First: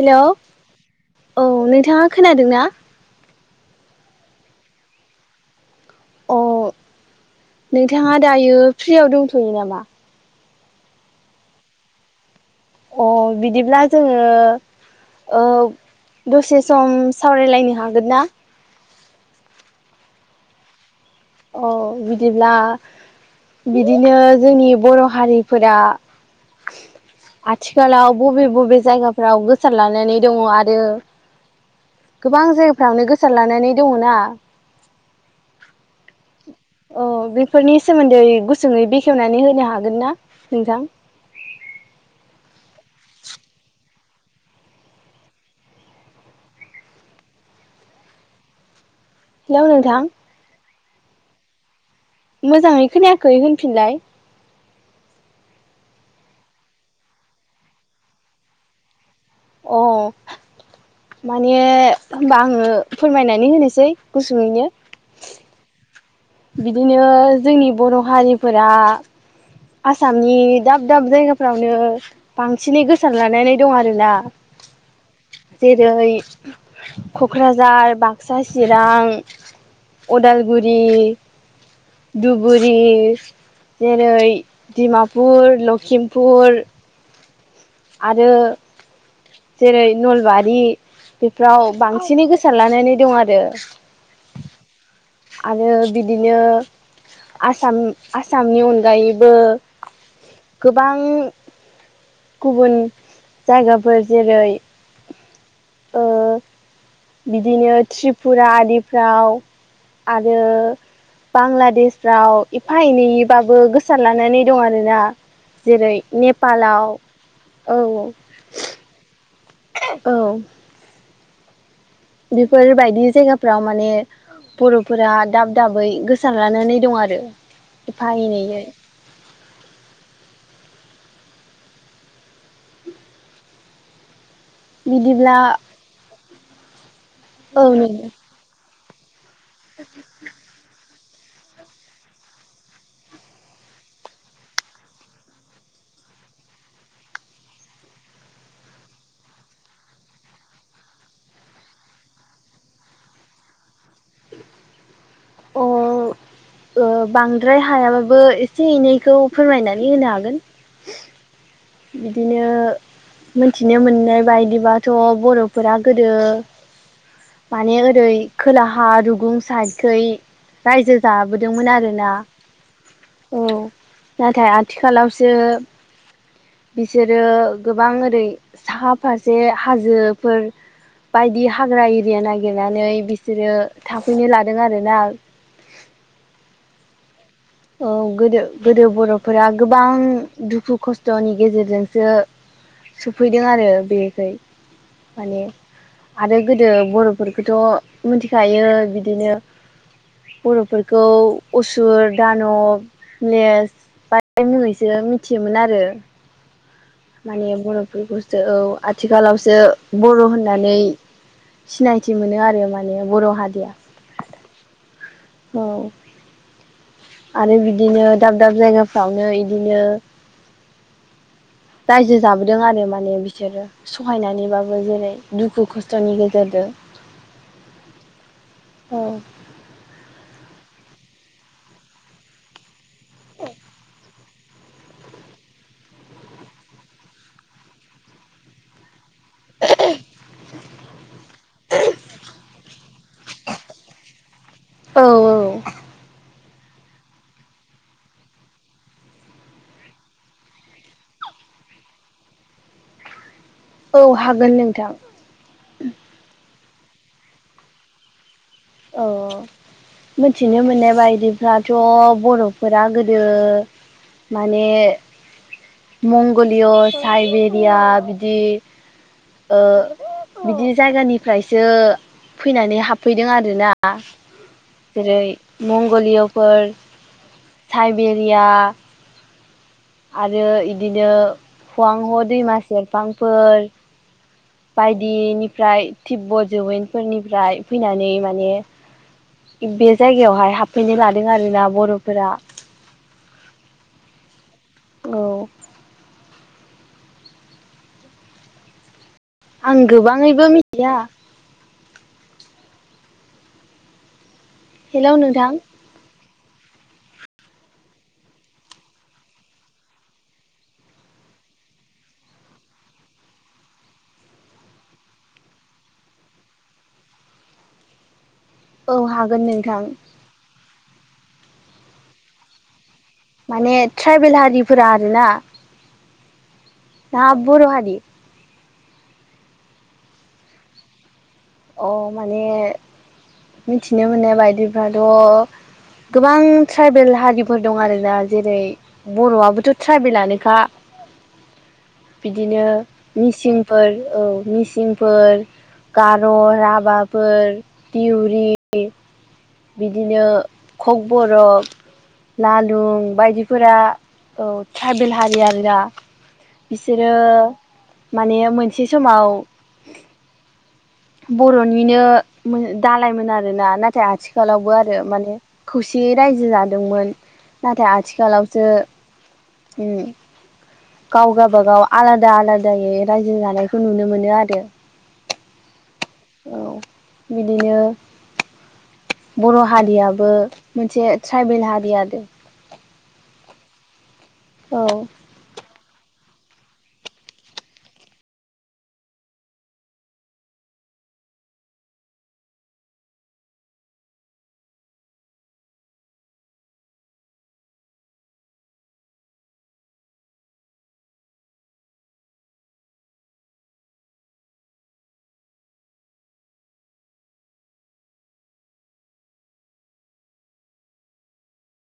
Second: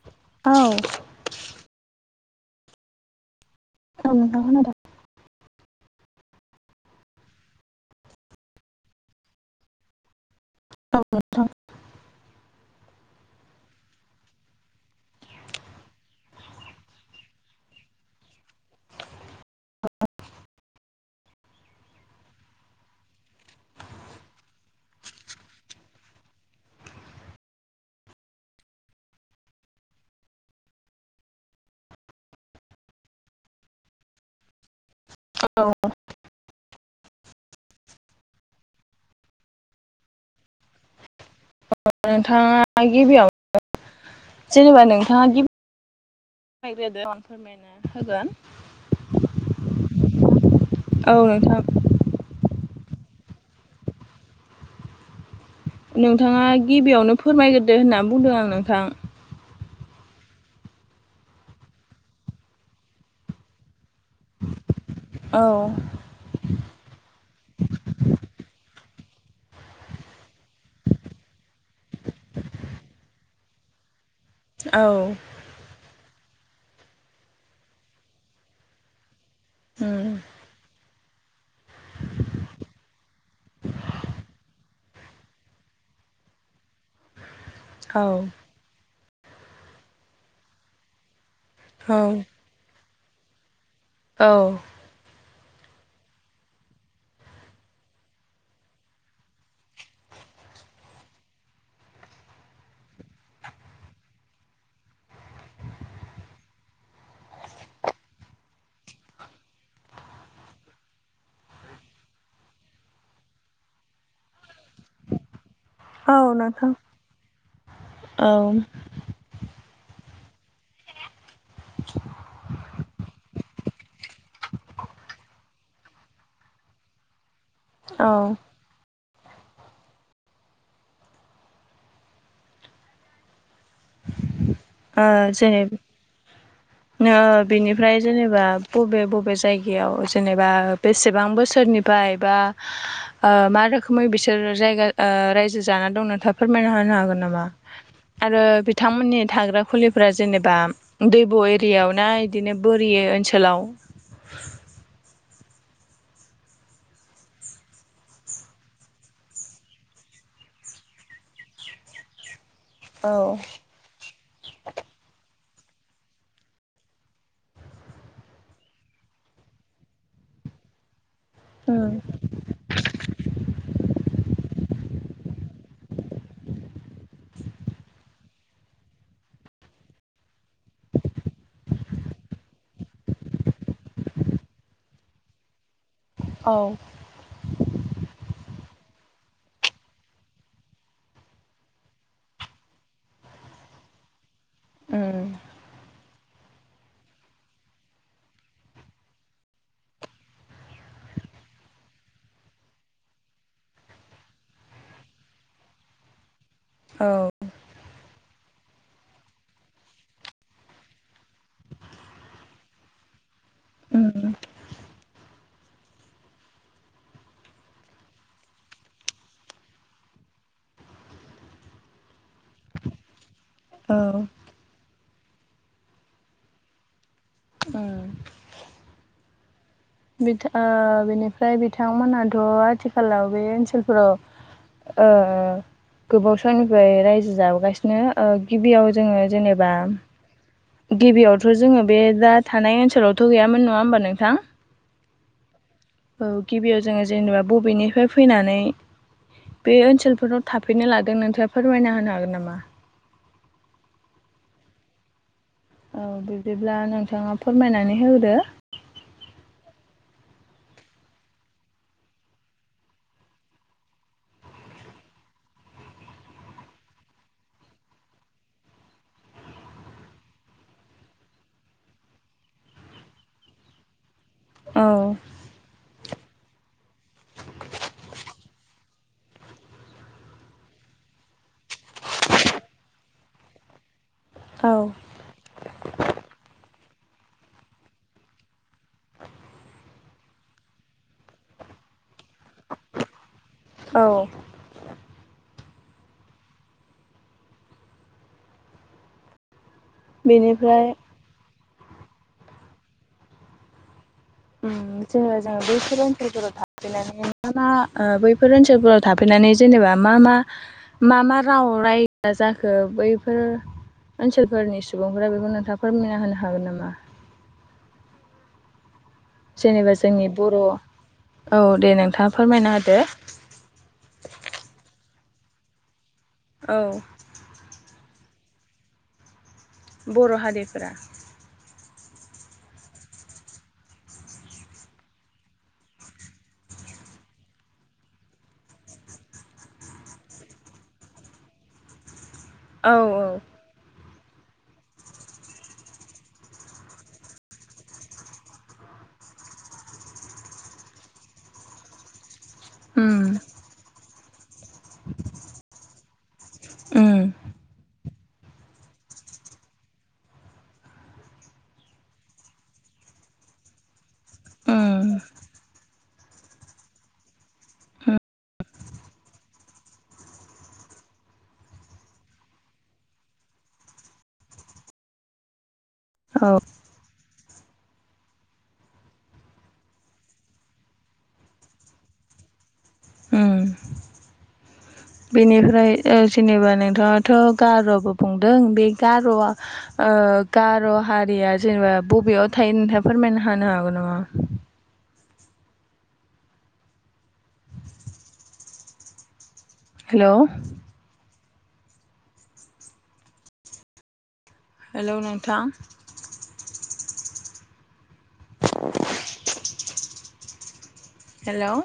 Hello औ नोंथाङा खोनादों ना? औ नोंथां खोनादों। अ नोंथाङा दायो फ्रियाव दंथ'यो नामा? [unintelligible] अ बिदिब्ला जोङो ओ दसे सम सावरायलायनो हागोन ना? अ बिदिब्ला बिदिनो जोंनि बर' हारिफोरा आथिखालाव बबे बबे जायगाफ्राव गोसार लानानै दङ' आरो गोबां जायगाफ्रावनो गोसार लानानै दङ' ना। औ। [unintelligible] अ बेफोरनि सोमोन्दै गुसुङै बेखेवनानै होनो हागोन ना नोंथां? नोंथाङा गिबियावनो जेनेबा नोंथाङा गिबि फोरमायग्रोदो उनाव आं फोरमायना होगोन। हेलौ नोंथां। औ नोंथां। मोजाङै खोनायाखै होनफिनलाय। नोंथाङा गिबियावनो फोरमायग्रोदो होननानै बुंदों आं नोंथां। अ माने होनबा आङो फोरमायनानै होनोसै गुसुङैनो औ बिदिनो जोंनि बर' हारिफोरा आसामनि दाब दाब जायगाफ्रावनो बांसिनै गोसार लानानै दं आरोना। औ जेरै क'क्राझार, बाक्सा, चिरां उम उदालगुरि धुबुरि जेरै दिमापुर, लक्षिमपुर औ आरो जेरै नलबारि बेफोराव औ बांसिनै गोसार लानानै दं आरो। औ। आरो बिदिनो आसाम आसामनि अनगायैबो गोबां गुबुन जायगा फोर जेरै ओ बिदिनो त्रिपुरा आरिफ्राव आरो बांलादेशफ्राव एफा एनैबाबो गोसार लानानै दं आरोना। जेरै औ नोंथां नेपालाव, औ औ। औ। बेफोरबायदि जायगाफ्राव माने बर'फोरा दाब दाबै गोसारलानानै दं आरो औ एफा एनैयै। ओ बिदिब्ला जेने नो औ बेनिफ्राय नों जेनेबा बबे बबे जायगायाव जेनेबा बेसेबां बोसोरनिफाय बा ओ मा रोखोमै बिसोर जायगा ओ रायजो जा ना दं नोंथांङा फोरमायना होनो हागोन नामा आरो बिथांमोननि थाग्रा खुलिफ्रा जेनेबा दैब एरियायाव ना इदिनो बोरियो ओनसोलाव अ। ओ बांद्राय हायाबाबो एसे एनैखौ फोरमायनानै होनो हागोन। बिदिनो मोनथिनो मोननाय बायदिबाथ बर' फोरा गोदो माने ओरै खोलाहा रुगुं साइडखै रायजो जाबोदोंमोन आरोना औ नाथाय आथिखालावसो बिसोरो गोबां ओरै साहा फारसे हाजोफोर बायदि हाग्रा एरिया नागिरनानै बिसोरो थाफैनो लादों आरोना। [inaudible] औ। औ गोदो गोदो बर'फोरा गोबां दुखु खस्थनि गेजेरजोंसो सफैदों आरो बेखै माने आरो गोदो बर'फोरखोथ मोनथिखायो बिदिनो बर'फोरखौ उसुर दानब नेेस मुङैसो मिनथियोमोन आरो। माने बर'फोरखौसो औ। आथिखालावसो बर' होननानै सिनायथि मोनो आरो माने बर' हा औ। आरो बिदिनो दाब दाब जायगाफ्रावनो इदिनो रायजो जाबोदों आरो माने बि सोरो औ सहायनानैबाबो जेरै दुखु खस्थनि गेजेरजों। उम। औ। बिथा ओ बिनिफ्राय बिथांमोनाथ आथिखालाव बे ओनसोलफोराव ओ गोबाव सयनिफ्राय रायजो जाबोगासिनो ओ गिबियाव जोङो जेनेबा गिबियावथ जोङो बे दा थानाय ओनसोलावथ गैयामोन नङा होमबा नोंथां? औ औ। औ गिबियाव जोङो जेनेबा बबेनिफाय फैनानै बे ओनसोलफोराव थाफैनो लादों नोंथाङा फोरमायना होनो हागोन नामा? औ हागोन नोंथां। औ बिदिब्ला नोंथाङा फोरमायनानै होदो। औ। मिथिनो मोननाय बायदिफ्राथ बर'फोरा गोदो माने मंगलिय साइबेरिया बिदि ओ बिदि जायगानिफ्रायसो फैनानै हाबफैदों आ रो ना। औ जेरै मंगलियफोर साइबेरिया आरो इदिनो हुवां ह दैमा सेरफांफोर औ बायदिनिफ्राय टिब्ब जौयेनफोरनिफ्राय फैनानै माने बे जायगायावहाय हाबफैनो लादों आरोना बर'फोरा औ। औ। आं गोबाङैबो बेनिफ्राय मिथिया हेलौ जोङो नोंथां औ बैसोर ओनसोलफोराव नोंथाङा बैफोर ओनसोलफोराव थाफैनानै जेनेबा मा मा मा मा राव रायज्लायनाय जाखो बैफोर ओनसोलफोरनि सुबुंफोरा बेखौ नोंथाङा फोरमायना होनो हागोन नामा? हागोन नोंथां जेनेबा जोंनि बर' औ दे नोंथाङा फोरमायना होदो माने ट्राइबेल हारिफोरा आरो ना औ ना बर' हारि बर' हारिफोरा अ माने मिथिनो मोननाय बायदिबाथ'' गोबां ट्राइबेल हारिफोर दं आरोना जेरै बर'आबोथ' ट्राइबेलानोखा। बिदिनो औ औ मिसिंफोर औ मिसिंफोर गर' राभाफोर दिउरि बिदिनो खक बरक नालुं उम बायदिफोरा औ ट्राइबेल हारि आरो ना उम बिसोरो माने मोनसे समाव बर'निनो दालायमोन आरोना नाथाय आथिखालावबो आरो उम माने खौसे बे रायजो जादोंमोन नाथाय आथिखालावसो उम गाव गाबागाव आलादा आलादायै रायजो जानायखौ नुनो मोनो आरो। [unintelligible] औ बिदिनो बर' हारियाबो मोनसे ट्राइबेल हारि आरो। उम औ। बेनिफ्राय ओ जेनेबा नोंथाङाथ' गार'बो बुंदों बे गार'आ ओ गार' हारिया जेनेबा बबेयाव थायो नोंथाङा फोरमायनो हानो हागौ नामा? हेल' हेल' नोंथां। [unintelligible] हेल'।